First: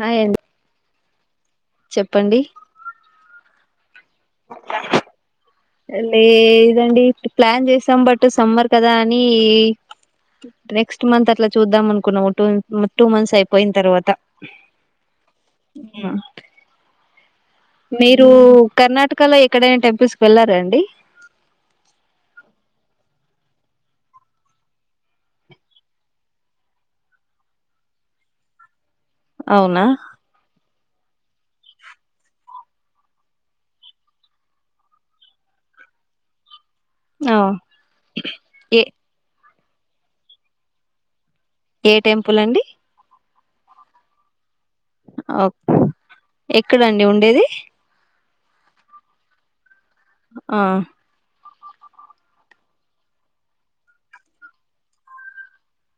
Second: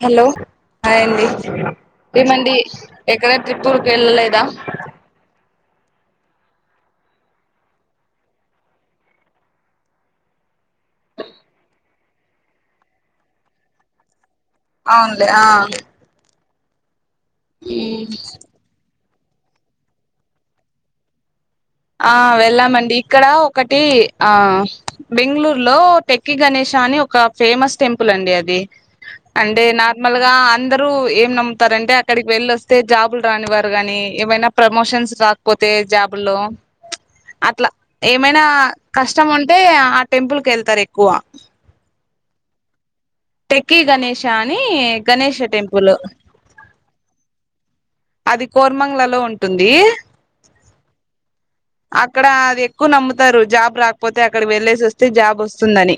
Hi hello అండి చెప్పండి కెళ్ళలేదా లే దండి ప్లాన్ చేసాం బట్ సమ్మర్ కదా అని రెక్స్ట్ మంత్ అట్లా చూద్దా మన్ కొన్ని ఓ టూ టూ మంత్స్ అయిపోయిన తర్వాత అవునులే ఆ మీరు కర్ణాట్ గ్గరలో ఎక్కడైనా టెంపుల్స్ కి వెళ్ళారా అండి ఆ వెళ్ళామండి ఇక్కడ ఒకటి ఆ బెంగళూరులో టెక్కి గణేషా అని ఒక ఫేమస్ టెంపుల్ అండి అది అంటే అవునా నార్మల్ గా అందర్ రూ ఏం నమ్ముతారంటే అక్కడికి వెళ్లొస్తే జాబులు రానివారు కాని ఏమైనా ప్రమోషన్స్ రాకపోతే జాబుల్లో ఆ అట్లా ఏమైనా ఏ కష్టం ఉం టే ఆ టెంపుల్ కెళ్తారు ఎక్కువ. ఏ టెంపుల్ అండి? టెక్కీ గణేేషా అన్ ఓ ఎక్కడండి ఉండేది? ఆ అది కోర్మంగ్లలో ఉంటుంది. ఆ అక్కడ అది ఎక్కువ నమ్ముతారు. జాబ్ రాకపోతే అక్కడికి వెళ్ళేసి వస్తే జాబ్ వస్తుందని.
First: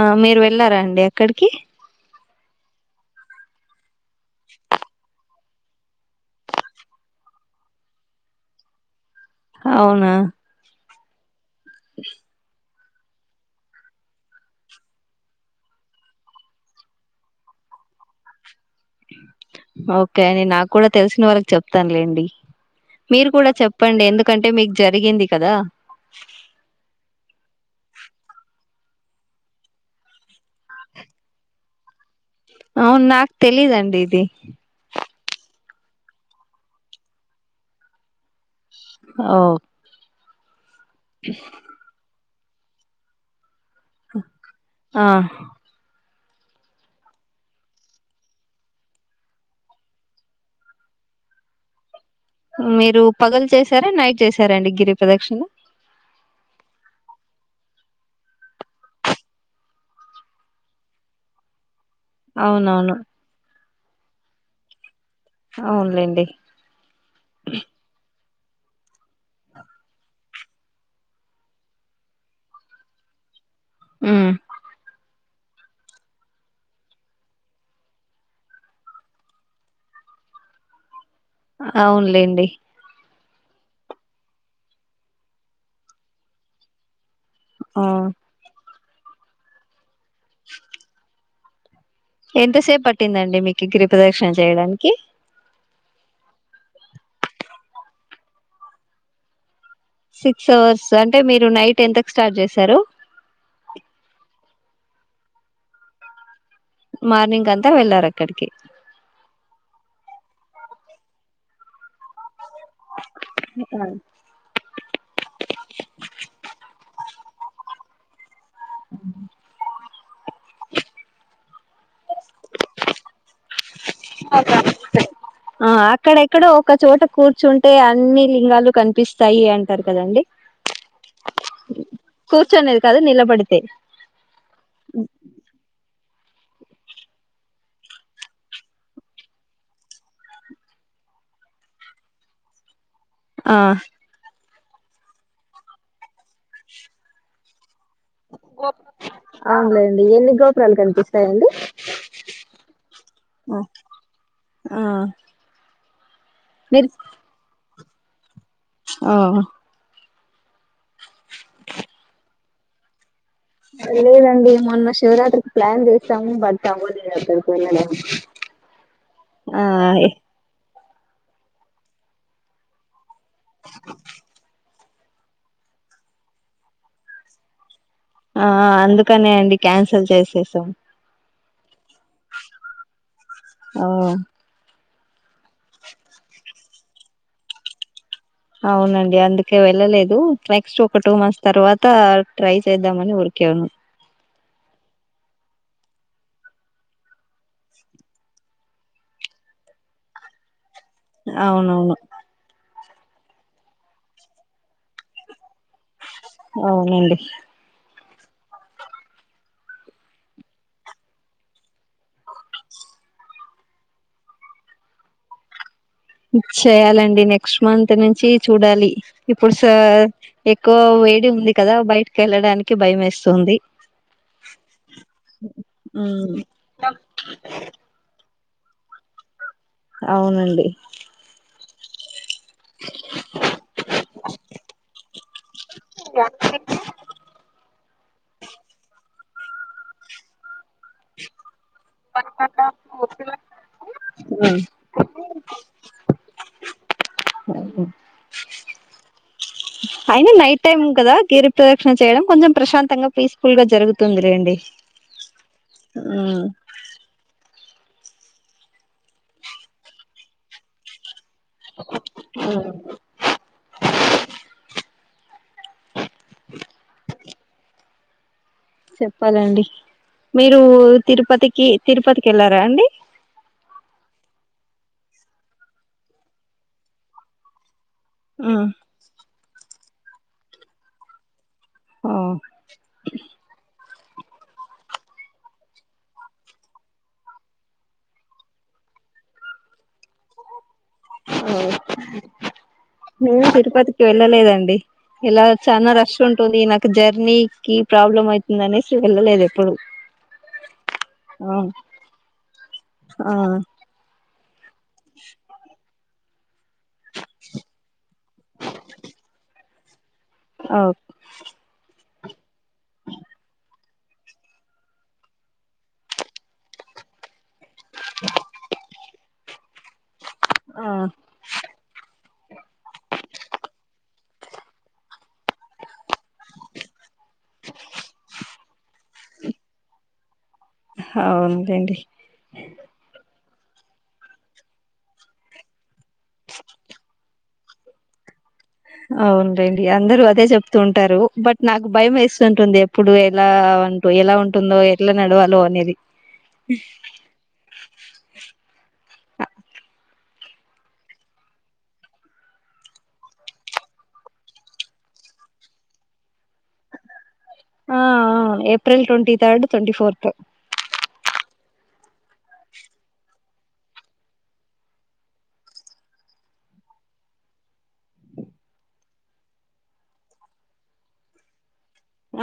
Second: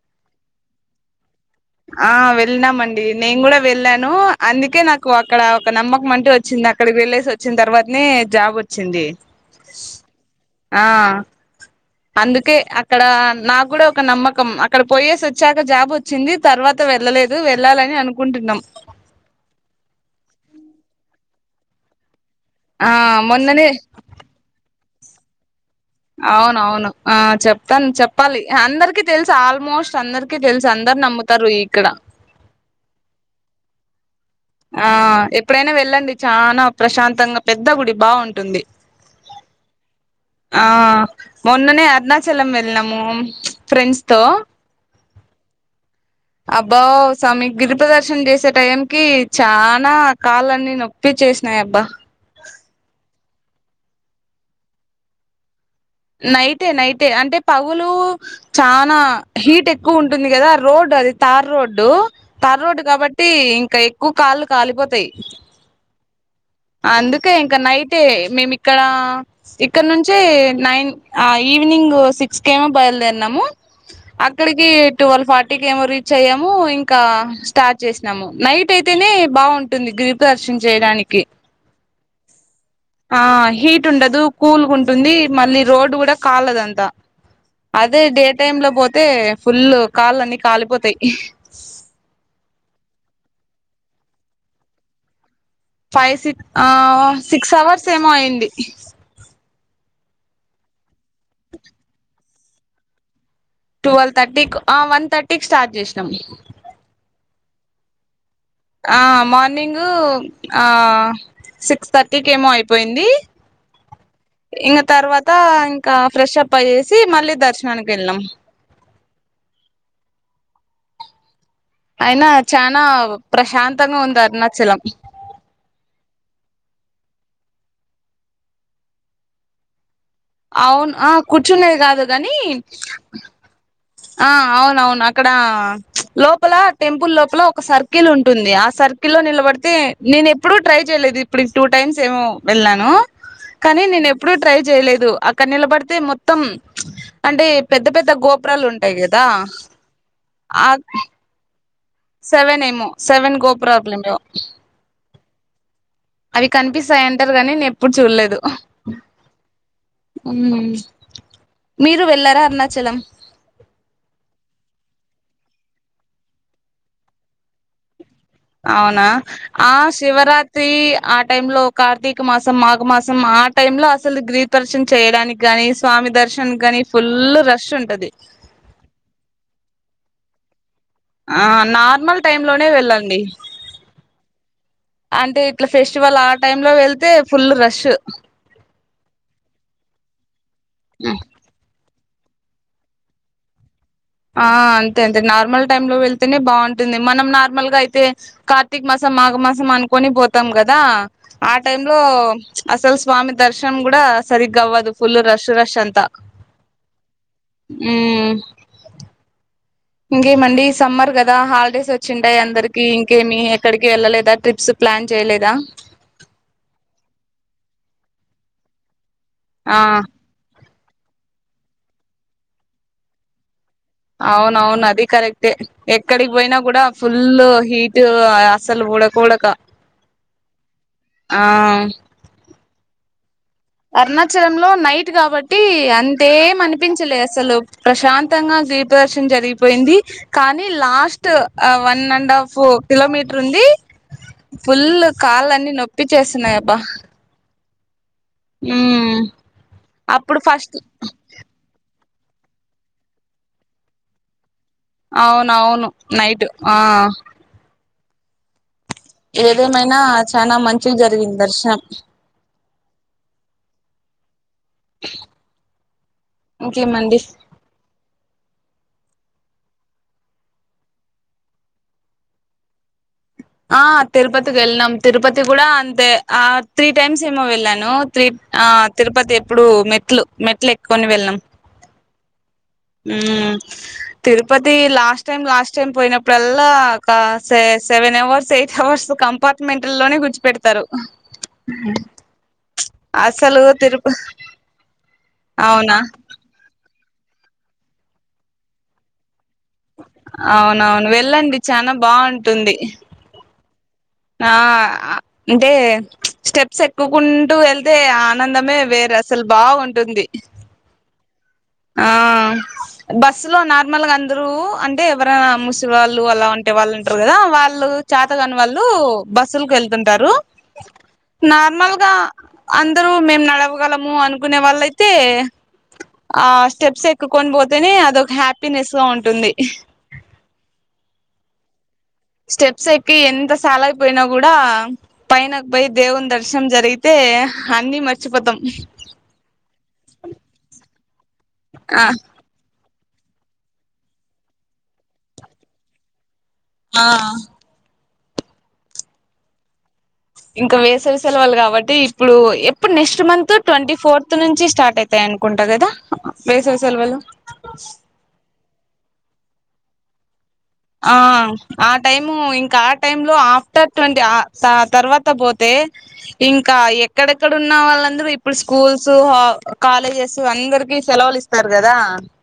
ఆ మీరు వెళ్ళారా అండి అక్కడికి? ఆ వెళ్ళినామండి నేను కూడా వెళ్ళాను. అందుకే నాకు అక్కడ ఒక నమ్మకం అంటే వచ్చింది అక్కడికి వెళ్ళసి వచ్చిన తర్వాతనే జాబ్ వచ్చింది. అవునా ఆ అందుకే అక్ క్కడ నాక్కూడా ఒక నమ్మకం అక్కడ పోయేసి వచ్చాక జాబ్ వచ్చింది తర్వాత వెళ్ళలేదు వెళ్ళాలని అనుకుంటున్నాం. ఓక్కే అండి నాక్కూడా తెలిసిన వాళ్ళకి చెప్తానులేండి. ఆ మీరు కూడా మొన్ననే చెప్పండి ఎందుకంటే మీక్ జరిగింది కదా అవునవును ఆ చెప్ తను చెప్పాలి అందరిక తెలుసు ఆల్మోస్ట్ అందరికి తెలుసు అందరు నమ్ముతారు ఇక్కడ అవును నాకు తెలీదండి ఇది ఆ ఎప్పుడైనా వెళ్ళండి చానా ప్రశాంతంగా పెద్ద గుడి బాగుంటుంది ఓ ఆ మొన్ననే అర్నా చలం వెల్నము ఫ్రెండ్స్ తో ఆ అబ్బో సమి గిరిపదర్శన చేసే టైం క చానా కాళ్ళన్ని నొప్పిచ్చేసినాయి అబ్బా మీరు పగలు చేశారా నైట్ చేసారండి గిరి ప్రదక్షిణ నైటే నైటే అంటే పగులు చానా హీట్ ఎక్కువ ఉంటుంది కదా రోడ్డు అది తార్ రోడ్ డు తర్రోడ్ అవునవును కాబట్టి ఇంక ఎక్కువ కాళ్ళు కాలిపోతాయి అవునులేండి అందుకే ఇంకా నైటే మేమి ఇక్కడ ఇక్కడ నుంచే నైన్ ఈవినింగ్ సిక్స్కేమో బయలుదేరినాము ఉమ్ అక్కడికి టువల్ ఫార్ ఇకి ఏమో రీచ్ అయ్యాము ఇంకా స్టార్ట్ చేసినాము నైట్ అయితేనే బాగుంటుంది గిరి ప్రదక్షిణ చేయడానికి అవునులేండి ఆ హీట్ ఉండదు కూల్గుంటుంది మళ్ళీ రోడ్ కూడా కాలదంత ఆ అదే డే టైమ్ లో పోత్ తే ఫుల్లర్ కాళ్ళన్నీ కాలిపోతాయి [inaudible] ఎంతసేపు పట్టిందండి మీకి గిరిపదక్షిణ చేయడానికి ఫైవ్ సిక్ ఆ సిక్స్ అవర్స్ ఏమో అయింది సిక్స్ అవర్స్ అంటే మీరు నైట్ ఎంతకు స్టార్ట్ చేశారు టువల్ థర్టీకి ఆ వన్ థర్టీకి స్టార్ట్ చేసినాం మార్నింగ్ అంతా వెళ్ళారు అక్కడికి ఆ మార్నింగు ఆ సిక్స్ థర్టీకి ఏమో అయి పోయింది ఇంగ తర్వాత ఇంకా ప్రెషప్ అయ్యేసి మళ్ళీ దర్శ్ ర్శనానికెల్లం అ అయినా చానా ప్రశాంత్ ఆ అక్కడెక్కడో ఒక చోట కూర్చున్ టే అన్ని లింగాలు కనిపిస్తాయి అంటారు కదండి అవును ఆ కూర్చునేది కాదు కాని కూర్చొనేది కాదు నిలబడితే ఆ అవును అవును అక్కడ లోపల టెంపుల్ లోపల ఒక సర్కిల్ ఉంటుంది ఆ సర్కిల్ లో నిలబడితే నేను ఎప్పుడూ ట్రై చేయలేదు ఇప్పుడు టూ టైమ్స్ ఏమో వెళ్ళాను ఆ కానీ నేను ఎప్పుడు ట్రై చేయలేదు అక్కడ నిలబడితే మొత్తం అంటే పెద్ద పెద్ద గోపురాలు ఉంటాయి కదా అవునులే అండి ఎన్ని ఆ గోపురాలు కనిపిస్తాయండి సెవెన్ ఏమో సెవెన్ ఆ గోపురార్లమో ఆ, అవి మీరు కనిపిస్తాయి అంటారు గానీ నే ప్పుడు చూడలేదు ఆ మ్మ్ మీరు వెళ్ళరా అర్ణ చలం లేదండి మొన్న శివరాత్రికి ప్లాన్ చేసాము బట్ అవ్వలేదు అక్కడికి వెళ్ళడానికి అవునా ఆ శివరాత్రి ఆ టైమ్ లో కార్తీక మాసం మాఘమాసం సం ఆ టైమ్ లో అసలు గ్రీ ప్రదర్శన్ చేయడానికి కాని స్వామి దర్శన్ కానీ ఫుల్ రష్ ఉంట్ ఆ అందుకనే అండి క్యాన్సల్ చేసేసాం ఆ నార్మల్ టైమ్ లోనే వెళ్ళండి ఆ అంటే ఇట్లా ఫెస్టివల్ ఆ టైమ్ లో వెళ్తే ఫుల్ రష్ అవునండి అందుకే వెళ్ళలేదు నెక్స్ట్ ఒక టూ మంత్స్ తర్వాత త ట్రై చేద్దామని ఊరికే ఉన్నాం ఆ అంతే అంతే నార్మల్ టైమ్ లో వెళ్తేనే బాగుంటుంది మనం నార్మల్ గా అయితే కార్తీక మాసం మాఘ మాసం అనుకొని పోతాం కదా దా ఆ టైమ్ అవునవును లో అసలు స్వామి దర్శనం కూడా సరిగ్గా అవ్వదు ఫుల్ రష్ రష్ అవునండి మ్మ్ ఇంకేమండి సమ్మర్ కదా హాలిడేస్ వచ్చింటాయ్ అందరికి ఇంకేమి ఎక్కడికి వెళ్ళలేదా ట్రిప్స్ ప్లాన్ చేయలేదా చేయాలండి నెక్స్ట్ మంత్ నుంచి చూడాలి ఇప్పుడు స ఆ ఏ క్కువ వేడి ఉంది కదా బయటికి వెళ్ళడానికి భయం వేస్తుంది. అవునవును అది కరెక్టే ఎక్కడికి పోయినా కూడా ఫుల్ హీటు ఆ సలు ఉడక ఉడక అవునండి ఆ అరుణాచలం లో నైట్ కాబట్టి అంతేం అనిపించలే అసలు ప్రశాంతంగా దప జరిగిపోయింది కానీ కానీ last one and half kilometre ఉంది ఫుల్ కాలన్ని నొప్పి చేస్తున్నాయి అబ్బా హ్మ్ అయినా నైట్ టైమ్ కదా గిరి ప్రదక్షిణ చేయడం కొంచెం ప్రశాంతంగా పీస్ఫుల్ గా జరుగుతుంది లేండి అవునవును నైట్ ఉమ్ ఆ ఏదేమైనా చానా మంచి జరిగింది దర్శం ఇంకేమండి చెప్పాలండి మీరు తిరుపతికి తిరుపతికి వెళ్ళారా అండి ఆ తిరుపతికి వెళ్ళనాం తిరుపతి కూడా అంతే ఆ త్రీ టైమ్స్ ఏమో వెళ్ళాను తి ఉమ్ ఆ తిరుపతి ఎప్పుడు మె మెట్లు మెట్లు ఎక్కుకొని వెళ్ళాం ఆ ఉమ్ Tirupati last time last time పోయినప్పుడల్లా ఒక seven hours eight hours compartment లోనే గుర్చిపెడుత ఓ నేను అసలు తిరుపతికి తిరుప వెళ్ళలేదండి ఇలా చాలా అవునా రష్ ఉంటుంది నాకు జర్నీ కి ప్రాబ్లం ఆయితుంది అనేసి వెళ్ళలేదు ఎప్పుడు అవునవును ఆ వెళ్ళండి చానా బాగుంటుంది ఆ అంటే స్టెప్ ఎక్కుకుంటూ వెళ్తే ఆ ఆనందమే వేర అసలు బాగుంట ఉంటుంది ఓకే ఆ బస్సు లో నార్మల్గా అందరు అంటే ఎవరైనా ముూసేవాళ్ళు అలా ఉంటే వాళ్ళు ఉంటారు కదా వాళ్ళు చేతగాని వాళ్ళు బస్ సీల్ కి వెళ్తుంటారు ఆ నార్మల్గా అందరూ మేము నడవగలము అనుకునే వాళ్ళ అయితే ఆ స్టెప్స్ ఎక్కుకొని పోత్ నే అదే ఒక హ్యాపీనెస్ గా ఉంటుంది అవునులేండి స్టెప్స్ ఎక్కి ఎంత. తాలైపోయినా గూడా పైనక్ బోయ్ దేవుని దర్శనం జరిగితే అన్నీ మర్చిపోతాం. అవునులేండి అందరూ అదే చెప్తూ ఉంటారు బట్. నాకు ఆ భయం వేస్తుంటుంది. ఇప్పుడు ఎలా అంటూ ఎలా ఉంటుందో ఎట్లా నడవాలో అనేది. ఆ. ఇంకా వేసవి సెల్వల్ గాబట్టి ఇప్పుడు ఎప్పుడు నెక్స్ట్ మంత్ ట్వంటీ ఫోర్త్ నుంచి స్టార్టైతై అనుకుంటా గదా వేసవి సెలవులు. ఆఆ April twenty third twenty fourth. టు. ఆ ఆ టైము ఇంకా ఆ టైమ్ లో ఆఫ్టర్ ట్వంటీఆ సా తర్వాత పోతే ఇంకా ఎక్కడెక్కడ ఉన్న వాళ్ళందరూ ఇప్పుడు స్కూల్స్ హా కాలేజెస్ అందరికి సెలవులు ఇస్తారు. గదా.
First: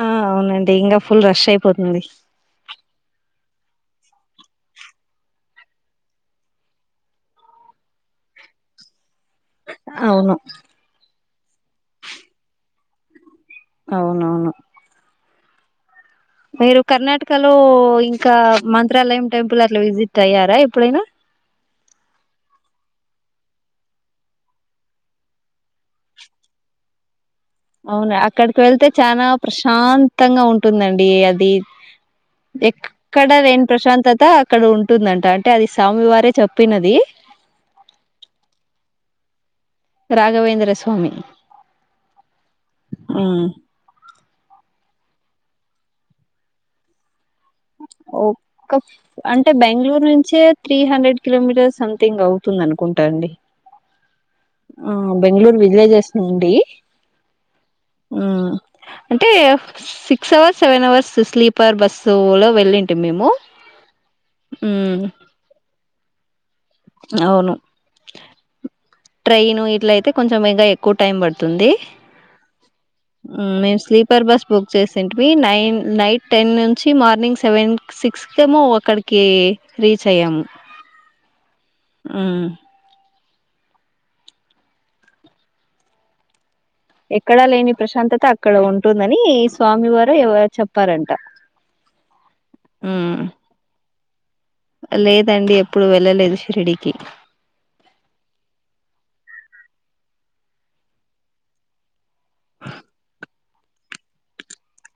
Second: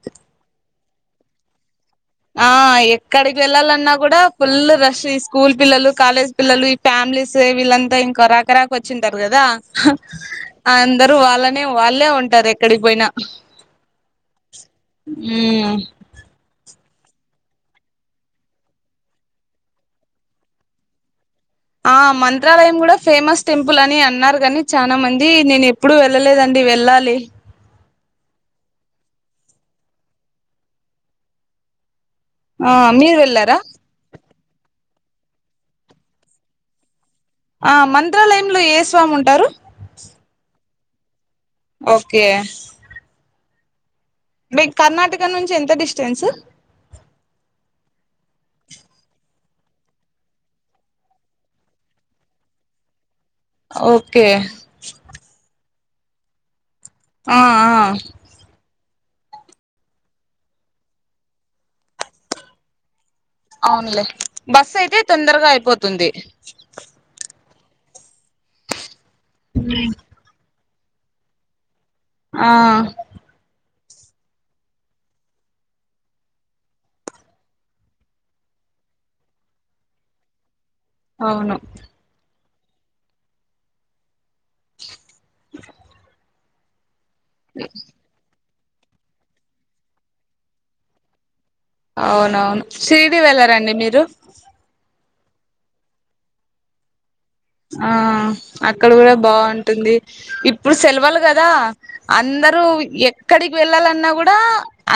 ఆ అవునండి ఇంగా ఫుల్ రష్ ఐపోతుంది. ఆ ఎక్కడికి వెళ్ళాలన్నా కూడా ఫుల్ రష్ ఈ స్కూల్ పిల్లలు కాలేజ్ పిల్లలు ఈ ఫ్యామిలీస్ వీళ్ళంతా ఇంక రాకరాక వచ్చింది. టర్ గదా హా అవును అందరూ వాళ్ళ. అనే వాళ్ళే ఉంటారు ఎక్కడికి బోయిన. అవునవును. ఉమ్. మీరు కర్ణాటకలో ఇంకా మంత్రాలయం టెంపుల్ అట్లా విజిట్ అయ్యారా ఎప్పుడైనా. ఆ మంత్రాలయం గూడా ఫేమస్ టెంపుల్ అని అన్నారు గాని చానా మంది నేనెప్పుడు వెళ్ళలేదండి వెళ్ళాలి. అవును అక్కడికి వెళ్తే చనా ప్రశాంతంగా ఉంటుందండి అది. ఆ మీరు ఎక్కడ వెళ్ళారా లేని ప్రశాంతత అక్కడ ఉం. ఉంటుందంట అంటే అది స్వామి వారే చెప్పినది. ఆ మంత్రాలయంలో ఏ స్వామి ఉంటారు. రాఘవేంద్ర స్వా. భమి. ఓకే. మీ కర్ణాటక నుంచి ఎంత డిస్టెన్సు. ఓక్క అం. టే బెంగళూరు నుంచే త్రీ హండ్రెడ్ కిలోమీటర్ సంథింగ్ అవుతుంది అనుకుంటా అండి. ఓకే. ఆ బెంగళూరు విలేజెస్ నుండి. ఆ ఆ. మ్ అంటే six hours seven hours sleeper బస్సులో. వెళ్ళింటి మేమ్. అవునులే బస్ ఐతే తొందరగా ఐపోతుంది. ఆ అవును ట్రైన్ ఇట్ల అయితే కొంచెంగా ఎ ఎక్కువ టైం పడుతుంది ఆ మేము స్లీపర్ బస్ బుక్ చేసేంటివి నైన్ నైట్ టెన్ నుంచి మార్నింగ్ సెవెన్ సిక్స్కము అక్కడికి రీచ్ అయ్యాము అవును మ్ ఎక్కడ లేని ప్రశాంతత అక్కడ ఉంటుందని స్వామి వారు చెప్పారంట అవునవును షిరిడి ఉమ్ వెళ్ళారా అండి మీరు లేదండి ఎప్పుడూ వెళ్ళలేదు షిరిడికి ఆ అక్కడ కూడా బావుంటుంది ఇప్పుడు సెలవులు కదా అందరూ ఎక్కడికి వెళ్ళాలన్నా కూడా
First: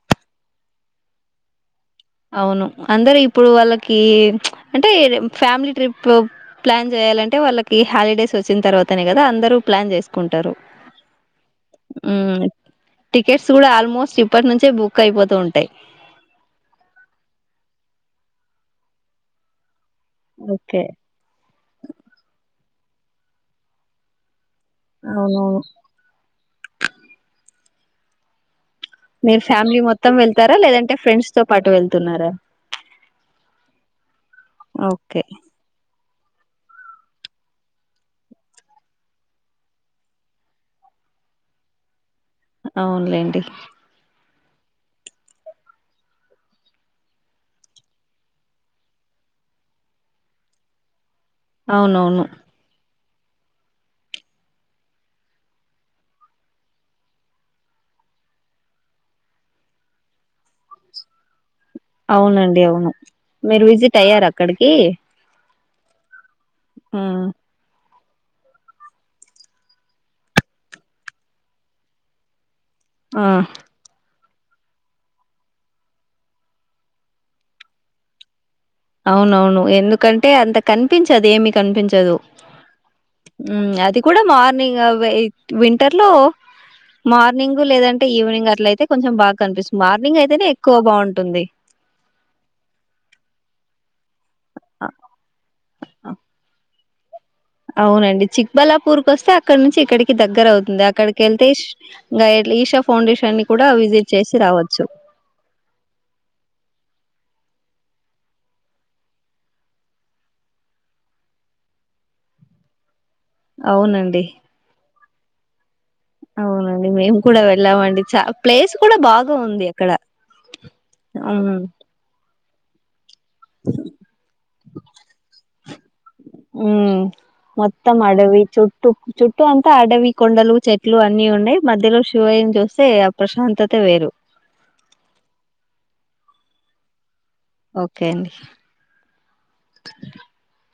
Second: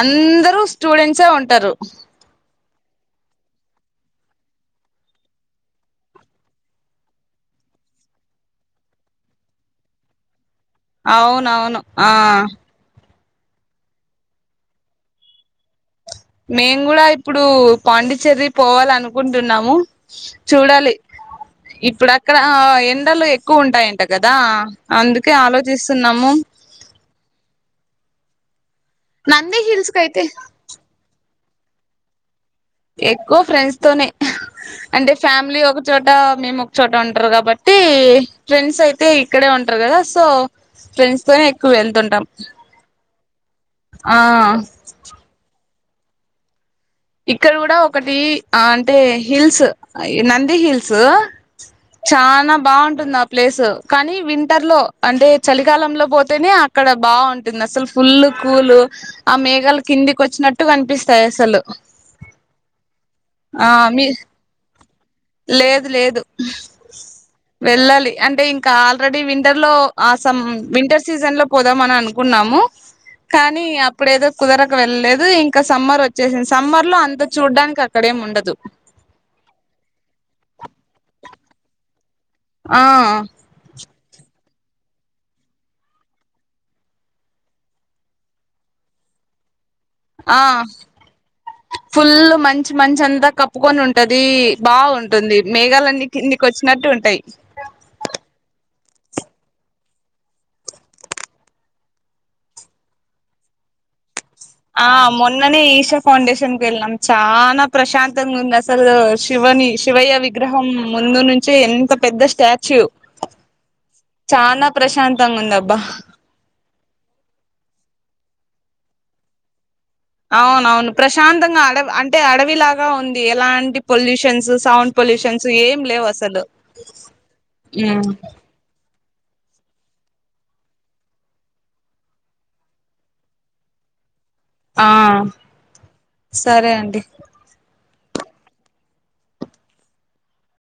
అందరూ స్టూడెంట్సే ఉంటారు అవును అందరూ ఇప్పుడు వాళ్ళకి అంటే ఫ్యామిలీ ట్రిప్ ప్లాన్ చేయాలంటే వాళ్ళకి హాలిడేస్ వచ్చిన తర్వాతనే కదా అందరూ ప్లాన్ చేసుకుంటారు అవునవును ఆ ఉమ్ టికెట్స్ కూడా ఆల్మోస్ట్ ఇప్పటి నుంచే బుక్ ఐపోతూ ఉంటాయి నేను కూడా ఇప్పుడు పాండిచ్చెర్రి పోవాలనుకుంటున్నాము ఓకే చూడాలి ఇప్పుడక్కడ ఎ ఎండలు ఎక్కువ ఉంటాయంట కదా అందుకే అవునవును ఆలోచిస్తున్నాము మీరు నంది ఫ్యామిలీ హిల్స్ మొత్తం కయితే వెళ్తారా లేదంటే ఫ్రెండ్స్ తో పాటు వెళ్తున్నారా ఎక్కువ ఫ్రెండ్స్ తోనే అంటే ఓకే ఫ్యామిలీ ఒక చోట మేం ఒక చోట ఉంటరు కాబట్టి ఫ్రెండ్స్ అయితే ఇక్కడే ఉంటరు కదా సో ఫ్రెండ్స్ తోనే ఎక్కువ వెళ్తుంటాం అవునులేండి ఆ ఇక్కడ కూడా ఒకటి అంటే హిల్స్ ఈ నంది హిల్స్ అవునవును చనా బావుంటుందా ప్లేసు కానీ వింటర్ లో అంటే చలికాలంలో పోతేనే అక్కడ బావుంటుంది అసలు ఫుల్ కూలు ఆ మేఘాలు కిందికి వచ్చినట్టు కనిపిస్తాయి అసలు అవునండి అవును మీరు ఆ విజిట్ మీ అయ్యార అక్కడికి లేదు లేదు ఆ వెళ్ళాలి అంటే ఇంకా ఆల్రెడీ వింటర్ లో ఆ సమ్ వింటర్ సీజన్ లో పోదాం అని అనుకున్నాము ఆ కానీ అప్పుడేదో కుదరక వెళ్ళలేదు ఇంకా సమ్మర్ వచ్చేసింది సమ్మర్ లో అంత చూడ్డానికి అక్కడేం ఉండదు అవును అవును ఎందుకంటే అంత కనిపించదు ఏమి కనిపించదు ఆ మ్మ్ అది కూడా మార్ ని వింటర్ లో మార్నింగ్ లేదంటే ఈవినింగ్ అట్లయితే కొంచెం బాగా కనిపిస్తుంది మార్నింగ్ ఆ అయితేనే ఎక్కువ బావుంటుంది. ఫుల్ మంచ మంచ అంతా కప్పు ఒప్పుకొనింటది అది ఆ! బాగుంటుంది మేఘాలన్నీ ఆ! కిందికి వచ్చినట్టు ఉంటుంది అవునండి చిక్బలా ఊరుక వస్తే అక్కడ నుంచి ఇక్కడికి దగ్గర అవుతుంది అక్కడికి వెళ్తే ఈషా ఫౌండేషన్ కూడా విజిట్ చేసి రావచ్చు. ఆ మొన్ననే ఈశా ఫౌండషన్ కి వెల్ న చానా ప్రశాంతంగా ఉంది అసలు శివని శివయ్య విగ్రహం ముందు నుంచే ఎంత పెద్ద స్టాచ్యూ అవునండి. చానా ప్రశాంత్ తాంగుందాబ్బా అవునండి మేము కూడా వెళ్ళామండి చ ప్లేస్ కూడా బాగా ఉంది అక్కడ. అవునవును హ్మ్. ప్రశాంతంగా అడ అంటే అడ లాగా ఉంది ఎలాంటి పొల్యూషన్స్ సౌండ్ పొల్యూషన్స్ ఏం లేవు అసలు ఉమ్ మొత్తం అడవి చుట్టూ చుట్టూ అంతా అడవి కొండలు చెట్లు అన్నీ ఉండయి మధ్యలో శివయ్యని చూస్తే ఆ ప్రశాంతత వేరు ఆ సరే అండి ఓకే అండి